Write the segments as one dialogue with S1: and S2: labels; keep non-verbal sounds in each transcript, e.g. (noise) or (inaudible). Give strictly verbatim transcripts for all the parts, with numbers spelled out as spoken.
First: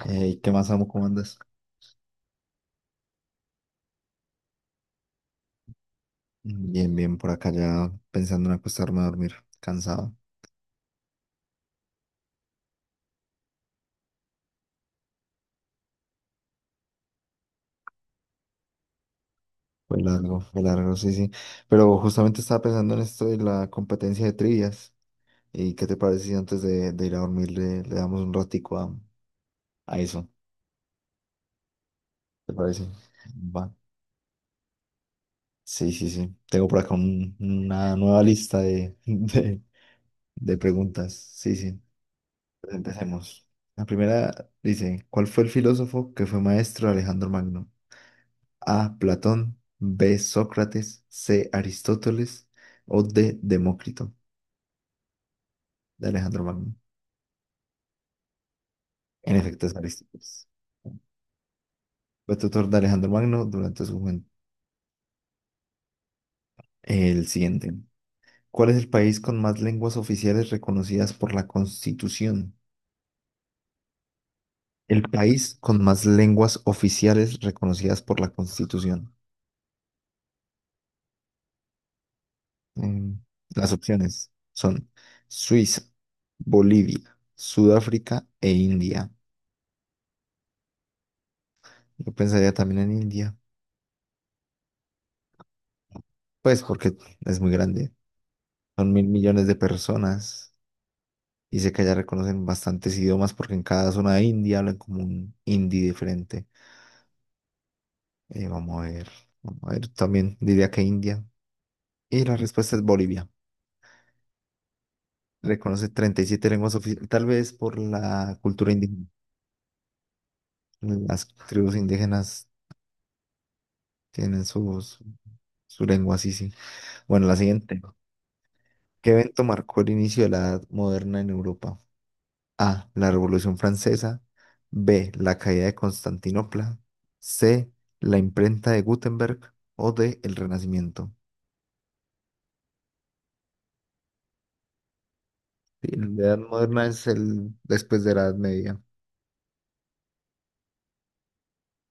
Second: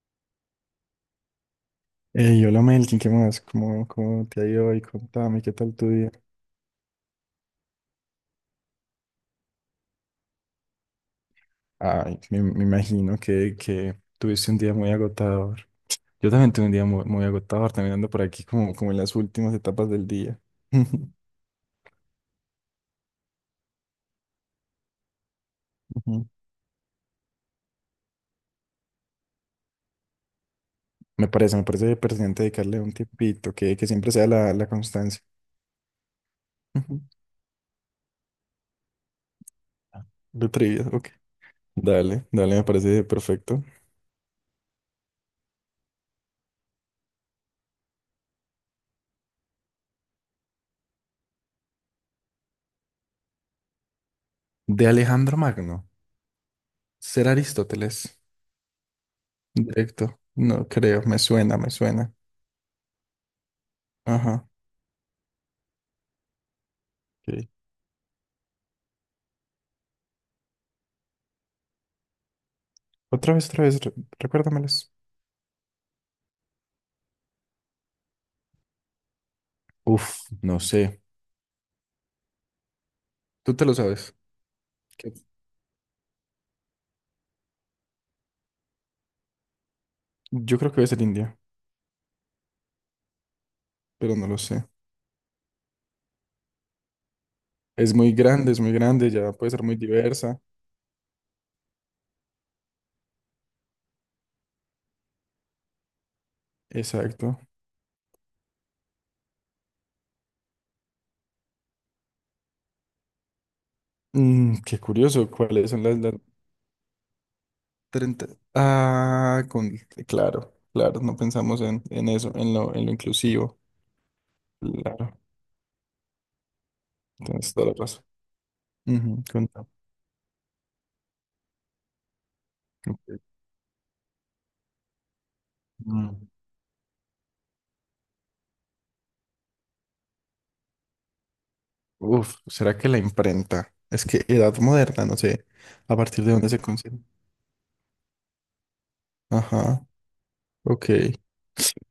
S1: Hey, ¿qué más, amo? ¿Cómo andas?
S2: Yo hola Melkin, ¿qué más? ¿Cómo, cómo te ha ido hoy? Contame, ¿qué tal tu día?
S1: Bien, bien, por acá ya pensando en acostarme a dormir, cansado.
S2: Ay, me, me imagino que, que tuviste un día muy agotador. Yo también tuve un día muy, muy agotador, también ando por aquí como, como en las últimas etapas
S1: Fue
S2: del día.
S1: largo, fue largo,
S2: (laughs)
S1: sí, sí. Pero justamente estaba pensando en esto de la competencia de trivias. ¿Y qué te parece
S2: Ujú.
S1: si antes de, de ir a dormir le, le damos un ratico a, a eso?
S2: Me parece, me parece pertinente
S1: ¿Te
S2: dedicarle
S1: parece?
S2: un tiempito,
S1: Va.
S2: que, que siempre sea la, la constancia.
S1: Sí, sí, sí. Tengo por acá
S2: Ujú.
S1: un- una nueva lista de, (laughs) de,
S2: De
S1: de
S2: trivia, ok.
S1: preguntas. Sí, sí.
S2: Dale, dale, me
S1: Pues
S2: parece
S1: empecemos.
S2: perfecto.
S1: La primera dice, ¿cuál fue el filósofo que fue maestro de Alejandro Magno? A. Platón, B. Sócrates, C. Aristóteles o D. Demócrito
S2: De Alejandro Magno,
S1: de Alejandro Magno.
S2: ser Aristóteles.
S1: En efecto, es
S2: Directo,
S1: Aristóteles.
S2: no creo, me suena, me suena.
S1: Fue tutor de Alejandro Magno durante su juventud.
S2: Ajá.
S1: El
S2: Ok.
S1: siguiente. ¿Cuál es el país con más lenguas oficiales reconocidas por la Constitución?
S2: Otra vez, otra vez, re- recuérdamelas.
S1: El país con más lenguas oficiales reconocidas por la Constitución.
S2: Uf, no sé.
S1: Mm,
S2: Tú te
S1: Las
S2: lo sabes.
S1: opciones son
S2: ¿Qué?
S1: Suiza, Bolivia, Sudáfrica e India.
S2: Yo creo que debe ser India,
S1: Yo pensaría también en India.
S2: pero no lo sé.
S1: Pues porque es muy grande.
S2: Es muy grande, es muy
S1: Son mil
S2: grande, ya
S1: millones
S2: puede
S1: de
S2: ser muy diversa.
S1: personas. Y sé que allá reconocen bastantes idiomas porque en cada zona de India hablan como un hindi diferente.
S2: Exacto.
S1: Eh, vamos a ver. Vamos a ver. También diría que India. Y la respuesta es Bolivia.
S2: Mm, qué curioso, ¿cuáles son
S1: Reconoce
S2: las, las
S1: treinta y siete lenguas oficiales. Tal vez por
S2: treinta?
S1: la cultura indígena.
S2: Ah, con, claro, claro, no
S1: Las
S2: pensamos
S1: tribus
S2: en, en eso,
S1: indígenas
S2: en lo, en lo inclusivo.
S1: tienen sus,
S2: Claro,
S1: su lengua, sí, sí. Bueno, la
S2: tienes toda la
S1: siguiente.
S2: razón.
S1: ¿Qué
S2: Ujú,
S1: evento
S2: contame.
S1: marcó el inicio de la edad moderna en Europa? A. La
S2: Ok.
S1: Revolución Francesa. B. La caída de
S2: Mm.
S1: Constantinopla. C. La imprenta de Gutenberg. O D. El Renacimiento.
S2: Uf, ¿será que la imprenta? Es que edad moderna, no sé
S1: Sí,
S2: a
S1: la
S2: partir de
S1: Edad
S2: dónde se
S1: Moderna
S2: considera.
S1: es el después de la Edad Media,
S2: Ajá. Ok.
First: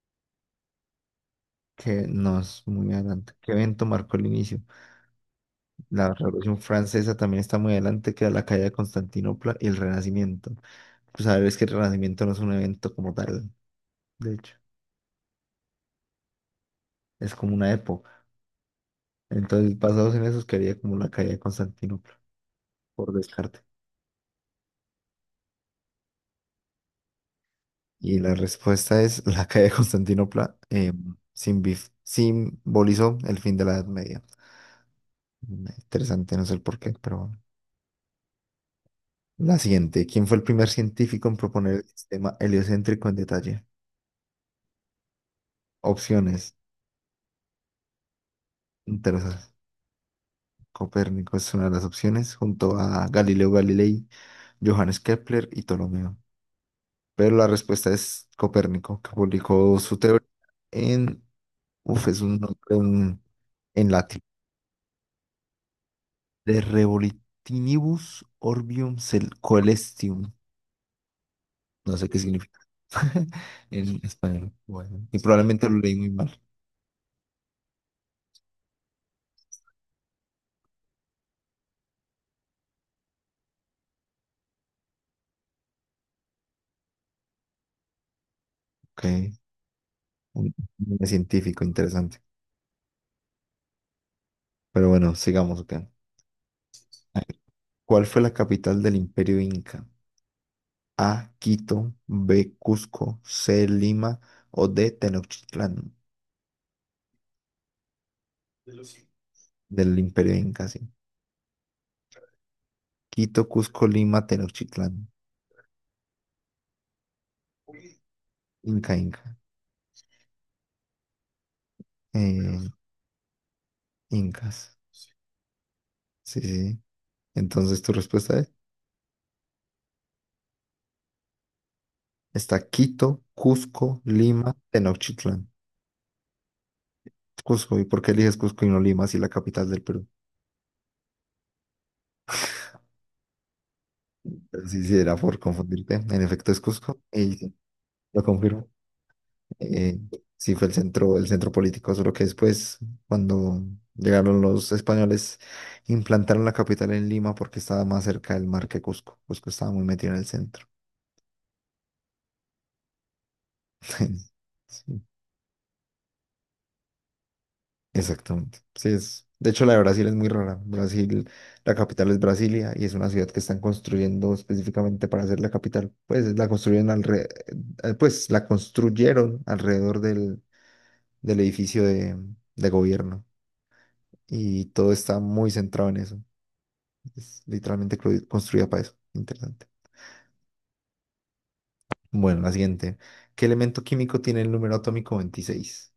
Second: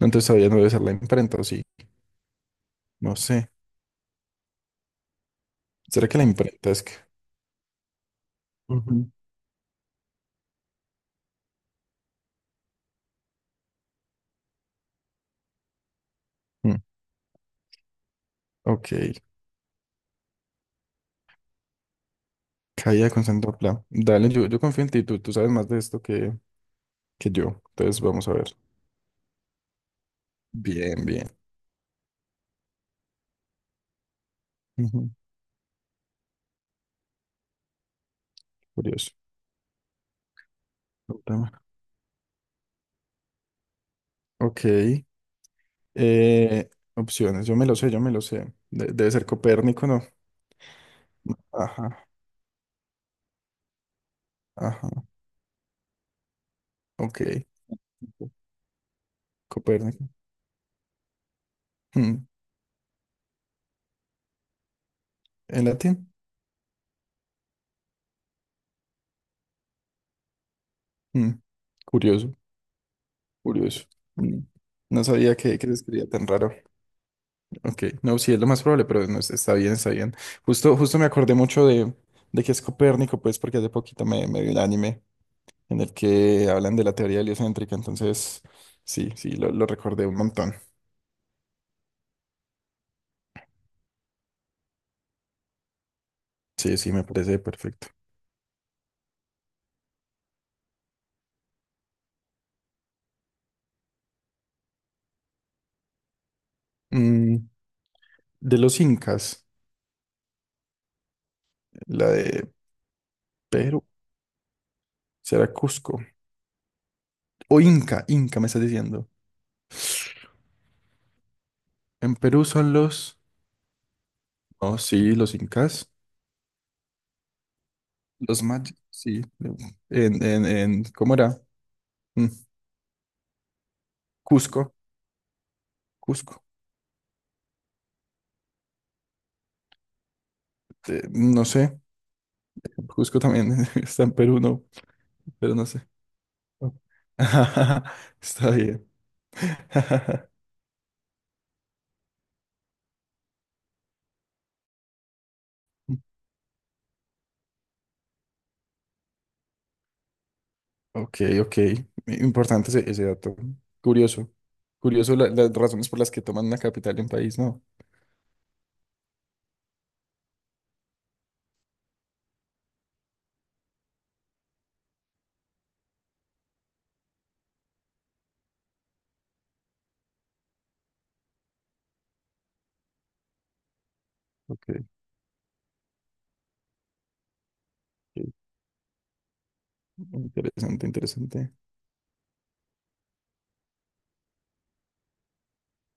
S2: Entonces todavía no debe ser la imprenta, ¿o sí?
S1: que no es muy
S2: No
S1: adelante.
S2: sé.
S1: ¿Qué evento marcó el inicio?
S2: ¿Será
S1: La
S2: que la
S1: Revolución
S2: imprenta es que...?
S1: Francesa también está muy adelante, que la caída de
S2: Ujú.
S1: Constantinopla y el Renacimiento. Pues a ver, es que el Renacimiento no es un evento como tal, de hecho,
S2: Mm,
S1: es como una época.
S2: ok,
S1: Entonces, basados en eso, quería como la caída de Constantinopla,
S2: caída
S1: por
S2: con
S1: descarte.
S2: Santopla. Dale, yo, yo confío en ti, tú, tú sabes más de esto que, que yo. Entonces
S1: Y
S2: vamos a
S1: la
S2: ver.
S1: respuesta es (laughs) la calle de Constantinopla, eh,
S2: Bien, bien.
S1: simbi- simbolizó el fin de la Edad Media.
S2: Ujú.
S1: Mm, Interesante, no sé el por qué, pero bueno.
S2: Curioso.
S1: La siguiente. ¿Quién fue el primer
S2: No
S1: científico en
S2: tema.
S1: proponer el sistema heliocéntrico en detalle?
S2: Ok,
S1: Opciones.
S2: eh, opciones, yo me lo sé, yo me lo sé. De- debe ser
S1: Interesantes.
S2: Copérnico, ¿no?
S1: Copérnico es una de las
S2: Ajá,
S1: opciones, junto a Galileo Galilei,
S2: ajá,
S1: Johannes Kepler y Ptolomeo. Pero
S2: ok.
S1: la respuesta es Copérnico, que publicó su
S2: Copérnico.
S1: teoría en... Uf, es
S2: Mm,
S1: un nombre en, en latín.
S2: ¿En latín?
S1: De Revolitinibus Orbium Cel- Coelestium.
S2: Mm.
S1: No sé qué
S2: Curioso.
S1: significa (laughs)
S2: Curioso.
S1: en
S2: Mm.
S1: español.
S2: No
S1: Bueno, y
S2: sabía que, que
S1: probablemente
S2: se
S1: lo leí
S2: escribía
S1: muy
S2: tan
S1: mal.
S2: raro. Ok, no, sí, es lo más probable, pero no, es- está bien, está bien. Justo, justo me acordé mucho de, de que es Copérnico, pues, porque hace poquito me, me vi el anime en el que hablan de la teoría heliocéntrica, entonces,
S1: Ok.
S2: sí, sí, lo, lo recordé un
S1: Un
S2: montón.
S1: un científico interesante. Pero bueno, sigamos. Ok. A
S2: Sí, sí, me
S1: ver,
S2: parece perfecto.
S1: ¿cuál fue la capital del Imperio Inca? A. Quito. B. Cusco. C. Lima. O D. Tenochtitlán.
S2: Mm, de
S1: De
S2: los
S1: los-
S2: incas,
S1: Del Imperio Inca, sí.
S2: la de
S1: Quito,
S2: Perú,
S1: Cusco, Lima, Tenochtitlán.
S2: será Cusco. O Inca, Inca, me estás
S1: Inca,
S2: diciendo.
S1: Inca.
S2: En Perú
S1: Eh,
S2: son los...
S1: incas.
S2: Oh, sí, los incas.
S1: Sí, sí. Entonces tu respuesta
S2: Los
S1: es,
S2: mayas, sí. En, en, en, ¿cómo era? Mm,
S1: está Quito, Cusco, Lima,
S2: Cusco,
S1: Tenochtitlán.
S2: Cusco.
S1: Cusco, ¿y por qué eliges Cusco y no Lima si la capital del Perú?
S2: Eh, no sé. Cusco también (laughs) está en Perú, no,
S1: Pero sí, sí, era por
S2: pero no sé.
S1: confundirte. En efecto es Cusco, y sí,
S2: (laughs)
S1: lo
S2: Está
S1: confirmo.
S2: bien.
S1: Eh,
S2: (laughs)
S1: sí, fue el centro, el centro político, solo que después, cuando llegaron los españoles, implantaron la capital en Lima porque estaba más cerca del mar que Cusco. Cusco estaba muy metido en el centro.
S2: Ok, ok. Importante ese, ese dato.
S1: (laughs)
S2: Curioso.
S1: Sí.
S2: Curioso la- las razones por las que toman una capital en país, ¿no?
S1: Exactamente. Sí, es. De hecho, la de Brasil es muy rara. Brasil, la capital es Brasilia y es una ciudad que están construyendo específicamente para hacer la capital. Pues la construyen alre- eh, pues la construyeron alrededor del, del edificio de, de gobierno. Y
S2: Ok,
S1: todo está muy centrado en eso. Es literalmente cru-
S2: ok.
S1: construida para eso. Interesante.
S2: Interesante, interesante.
S1: Bueno, la siguiente. ¿Qué elemento químico tiene el número atómico veintiséis?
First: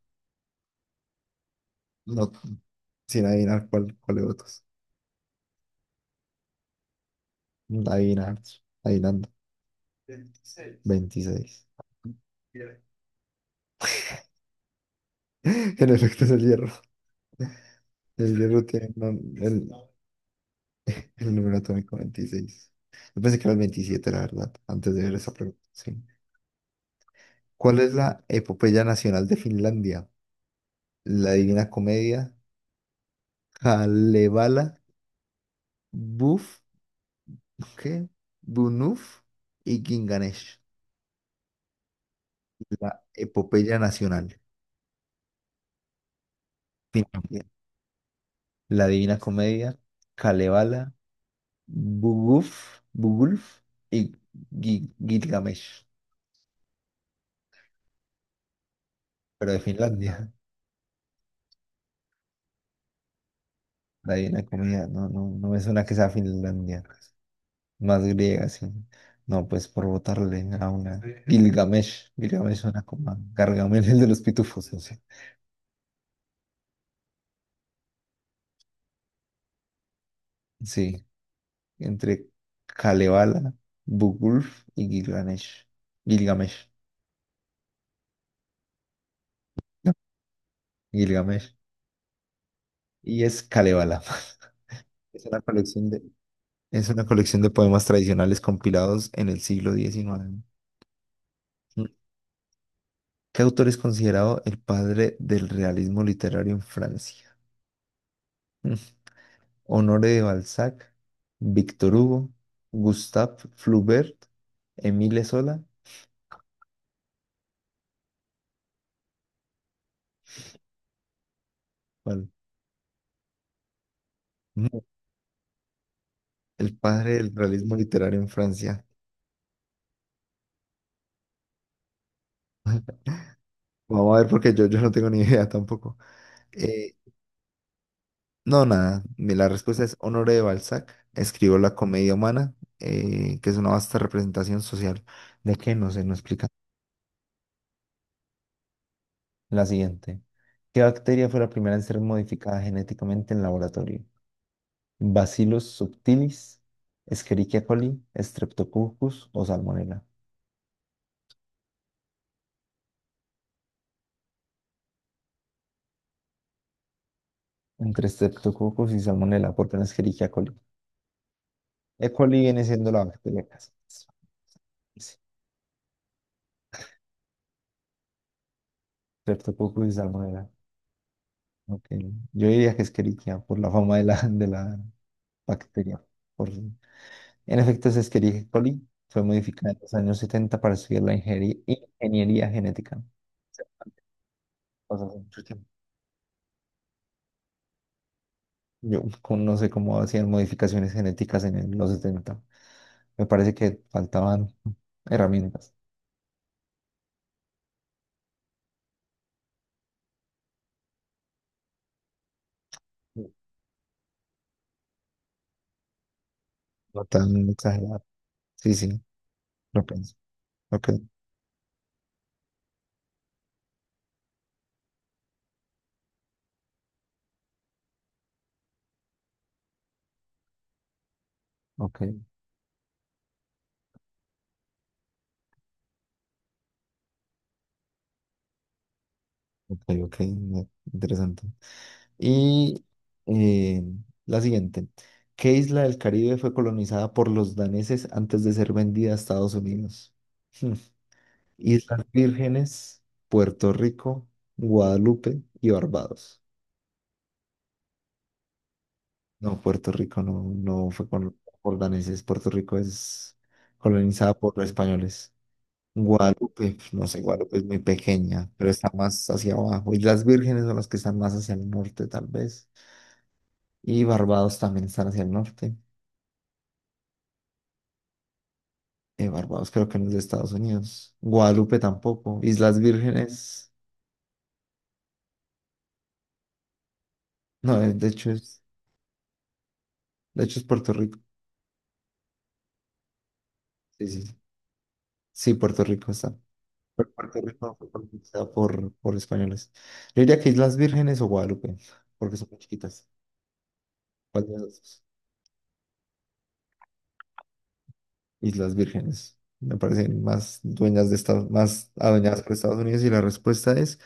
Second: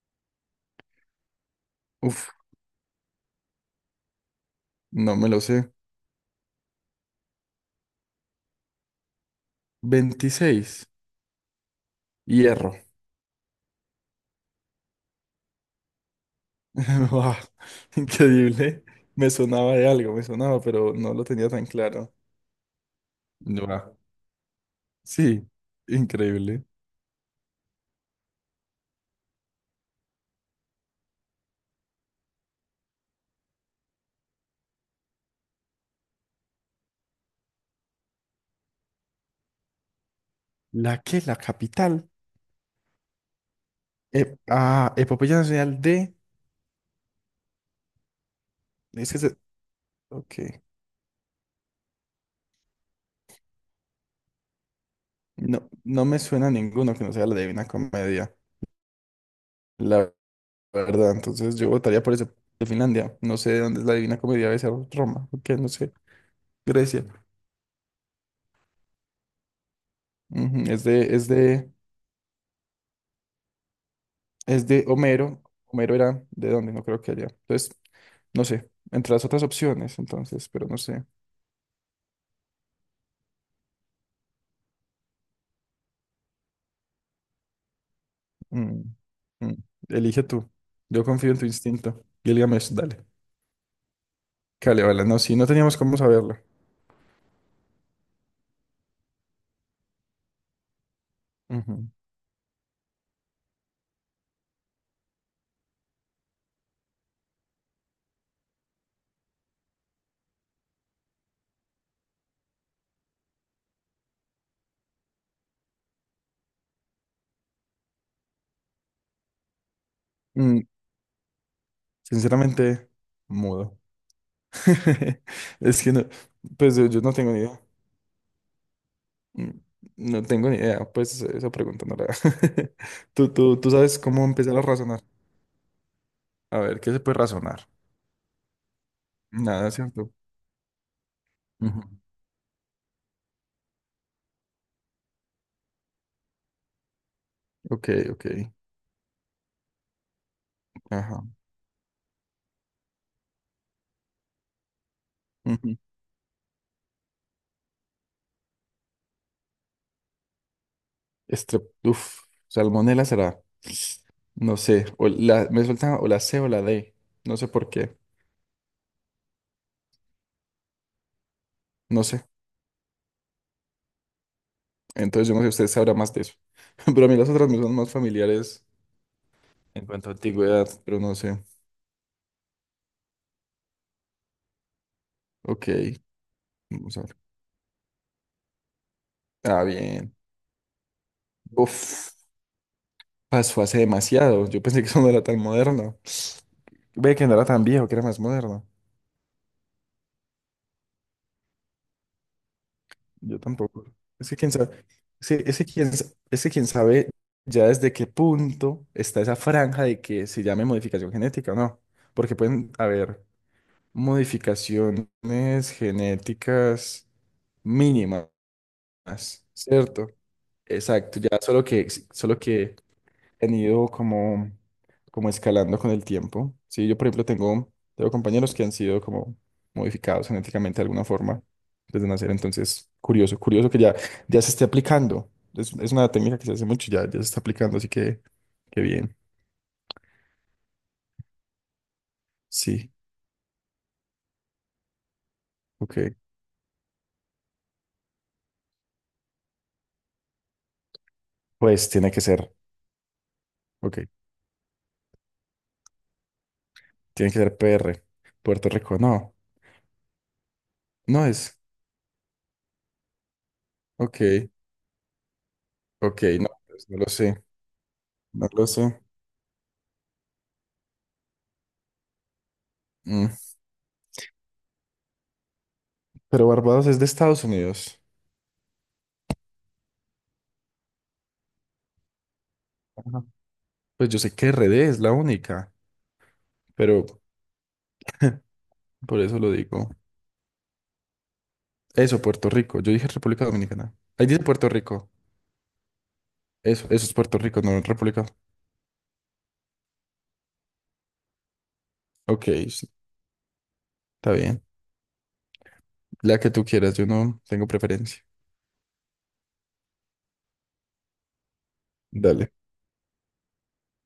S1: No,
S2: Uf,
S1: sin adivinar cuál, cuál de otros.
S2: no me lo sé.
S1: Adivinar, adivinando. Veintiséis
S2: Veintiséis.
S1: 26.
S2: Hierro.
S1: Bien. (laughs) En efecto es el hierro.
S2: (laughs) Wow,
S1: El hierro
S2: increíble.
S1: tiene
S2: Me
S1: un- el,
S2: sonaba de algo, me sonaba, pero no lo
S1: el
S2: tenía
S1: número
S2: tan
S1: atómico
S2: claro.
S1: veintiséis. Yo pensé que era el
S2: Buah,
S1: veintisiete la verdad, antes de ver esa
S2: sí,
S1: pregunta. Sí.
S2: increíble.
S1: ¿Cuál es la epopeya nacional de Finlandia? La Divina Comedia, Kalevala, Buf, ¿qué? Bunuf y Ginganesh.
S2: ¿La qué? La capital.
S1: La epopeya
S2: Eh,
S1: nacional.
S2: ah, Epopeya Nacional de...
S1: Finlandia. La
S2: Es que
S1: Divina
S2: se-
S1: Comedia,
S2: ok.
S1: Kalevala, Bugulf, Bugulf y Gi-
S2: No,
S1: Gilgamesh,
S2: no me suena a ninguno que no sea la Divina Comedia,
S1: pero de
S2: la
S1: Finlandia.
S2: verdad. Entonces yo votaría por ese de Finlandia. No sé dónde es la Divina
S1: Ahí una
S2: Comedia, debe ser
S1: comida, no, no,
S2: Roma,
S1: no
S2: ok,
S1: me
S2: no
S1: suena que
S2: sé.
S1: sea Finlandia,
S2: Grecia.
S1: pues, más griega, sí. No, pues por votarle
S2: Ujú.
S1: a
S2: Es
S1: una.
S2: de, es de
S1: Gilgamesh, Gilgamesh suena como a Gargamel, el de los
S2: es
S1: pitufos, no
S2: de
S1: sé.
S2: Homero. Homero era de dónde, no creo que haya. Entonces, no sé, entre las otras opciones, entonces, pero no sé.
S1: Sí, entre Kalevala, Bugulf y Gilgamesh. Gilgamesh,
S2: Mm, mm,
S1: no,
S2: Elige tú. Yo confío en tu
S1: Gilgamesh.
S2: instinto. Gilgamesh, dale.
S1: Y es Kalevala. (laughs)
S2: Cale, vale, no,
S1: Es
S2: sí,
S1: una
S2: no teníamos
S1: colección
S2: cómo
S1: de,
S2: saberlo.
S1: es una colección de poemas tradicionales compilados en el siglo diecinueve. Mm.
S2: Ujú.
S1: ¿Qué autor es considerado el padre del realismo literario en Francia? Mm. Honoré de Balzac, Víctor Hugo, Gustave Flaubert, Émile Zola.
S2: Mm,
S1: ¿Cuál?
S2: Sinceramente, mudo.
S1: Mm,
S2: (laughs) Es que no, pues
S1: El
S2: yo, yo
S1: padre
S2: no tengo
S1: del
S2: ni idea.
S1: realismo literario en Francia.
S2: Mm, No tengo ni idea, pues esa pregunta no la... (laughs) Tú, tú, tú sabes
S1: Vamos a
S2: cómo
S1: ver porque
S2: empezar a
S1: yo, yo no
S2: razonar.
S1: tengo ni (laughs) idea tampoco.
S2: A ver, ¿qué
S1: Eh,
S2: se puede razonar?
S1: no, nada. Mi- La
S2: Nada,
S1: respuesta es
S2: ¿cierto?
S1: Honoré de Balzac. Escribió La
S2: Ujú.
S1: comedia humana, eh, que es una vasta representación social. ¿De qué? No sé, no explica.
S2: Ok, ok.
S1: La siguiente. ¿Qué
S2: Ajá.
S1: bacteria fue la primera en ser modificada genéticamente en laboratorio? ¿Bacillus
S2: Ujú.
S1: subtilis, Escherichia coli, Streptococcus o Salmonella?
S2: Estrep, uf, Salmonela será. No sé. O la, me suelta o la C o la D. No sé por qué.
S1: Entre Streptococcus y Salmonella, porque no Escherichia coli.
S2: No
S1: E.
S2: sé.
S1: coli viene siendo la bacteria casa. Sí,
S2: Entonces yo no sé, usted sabrá más de eso. (laughs) Pero a mí las otras me son más familiares en
S1: Streptococcus y
S2: cuanto a
S1: Salmonella.
S2: antigüedad, pero no sé.
S1: Ok. Yo diría que Escherichia por la fama de la, de la
S2: Ok.
S1: bacteria. Por- En
S2: Vamos a ver.
S1: efecto, es Escherichia coli. Fue
S2: Ah,
S1: modificada en los
S2: bien.
S1: años setenta para estudiar la ingeri-
S2: Uf,
S1: ingeniería genética.
S2: pasó hace demasiado. Yo pensé que eso
S1: Cosas
S2: no era tan
S1: así.
S2: moderno. Ve que no era tan viejo, que era más moderno.
S1: Yo con- no sé cómo hacían modificaciones genéticas en el- los setenta. Me
S2: Yo
S1: parece que
S2: tampoco. Es que quién
S1: faltaban
S2: sabe, es que, es que
S1: herramientas.
S2: quién, sa- es que quién sabe ya desde qué punto está esa franja de que se llame modificación genética o no. Porque pueden haber modificaciones
S1: No
S2: genéticas
S1: tan exagerado.
S2: mínimas,
S1: Sí, sí, lo
S2: ¿cierto?
S1: pienso. Ok,
S2: Exacto, ya solo que, solo que han ido como, como escalando con el tiempo. Sí, yo por ejemplo tengo, tengo compañeros que han sido como modificados genéticamente de alguna forma
S1: ok,
S2: desde nacer, entonces curioso, curioso que ya, ya se esté aplicando. Es, es una técnica que se hace mucho, ya, ya se está aplicando, así que qué bien.
S1: ok, ok. No, interesante. Y
S2: Sí,
S1: eh, la siguiente. ¿Qué isla del
S2: ok.
S1: Caribe fue colonizada por los daneses antes de ser vendida a Estados Unidos? Hmm,
S2: Pues
S1: Islas
S2: tiene que ser,
S1: Vírgenes, Puerto
S2: ok,
S1: Rico, Guadalupe y Barbados.
S2: tiene que ser P R, Puerto Rico, no,
S1: No, Puerto Rico no, no fue con
S2: no
S1: los
S2: es,
S1: jordaneses. Puerto Rico es colonizada
S2: ok,
S1: por los españoles.
S2: ok, no,
S1: Guadalupe,
S2: pues, no
S1: no
S2: lo
S1: sé,
S2: sé,
S1: Guadalupe es muy
S2: no
S1: pequeña,
S2: lo
S1: pero está
S2: sé.
S1: más hacia abajo. Islas las Vírgenes son las que están más hacia el norte, tal vez.
S2: Mm.
S1: Y Barbados también están hacia el norte.
S2: Pero Barbados es de Estados Unidos.
S1: Eh, Barbados creo que no es de Estados Unidos. Guadalupe tampoco. Islas Vírgenes,
S2: Pues yo sé que R D es la única, pero
S1: no, eh, de hecho
S2: (laughs)
S1: es,
S2: por eso lo digo.
S1: de hecho es Puerto Rico.
S2: Eso, Puerto Rico. Yo dije República Dominicana.
S1: Sí, sí,
S2: Ahí
S1: sí,
S2: dice Puerto Rico.
S1: sí, Puerto Rico está.
S2: Eso, eso
S1: Pero
S2: es Puerto
S1: Puerto
S2: Rico,
S1: Rico
S2: no
S1: fue
S2: República.
S1: colonizada por, por españoles. Yo diría que Islas Vírgenes o Guadalupe, porque
S2: Ok,
S1: son muy
S2: sí,
S1: chiquitas.
S2: está
S1: ¿Cuál de las
S2: bien.
S1: dos?
S2: La que tú quieras, yo no tengo preferencia.
S1: Islas Vírgenes. Me parecen más dueñas de Estados, más adueñadas
S2: Dale.
S1: por Estados Unidos y la respuesta es,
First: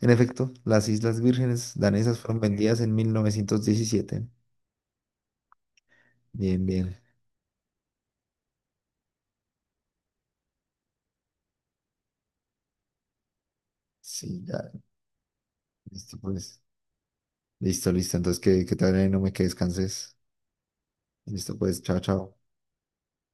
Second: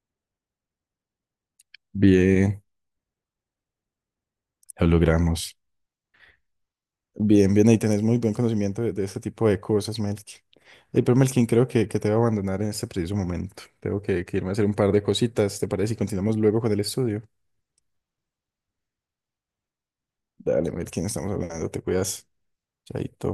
S1: en efecto, las Islas Vírgenes danesas fueron
S2: Bien,
S1: vendidas en mil novecientos diecisiete.
S2: lo logramos.
S1: Bien, bien.
S2: Bien, bien, ahí tenés muy buen conocimiento de, de este tipo de cosas, Melkin. Eh, pero Melkin, creo que, que te voy a abandonar en este preciso momento. Tengo que, que
S1: Sí,
S2: irme a hacer
S1: ya.
S2: un par de cositas, ¿te parece? Y
S1: Listo,
S2: continuamos luego
S1: pues.
S2: con el estudio.
S1: Listo, listo. Entonces, que, que te vaya bien, no me que descanses.
S2: Dale, Melkin, estamos
S1: Listo,
S2: hablando,
S1: pues.
S2: te
S1: Chao,
S2: cuidas.
S1: chao.
S2: Chaito.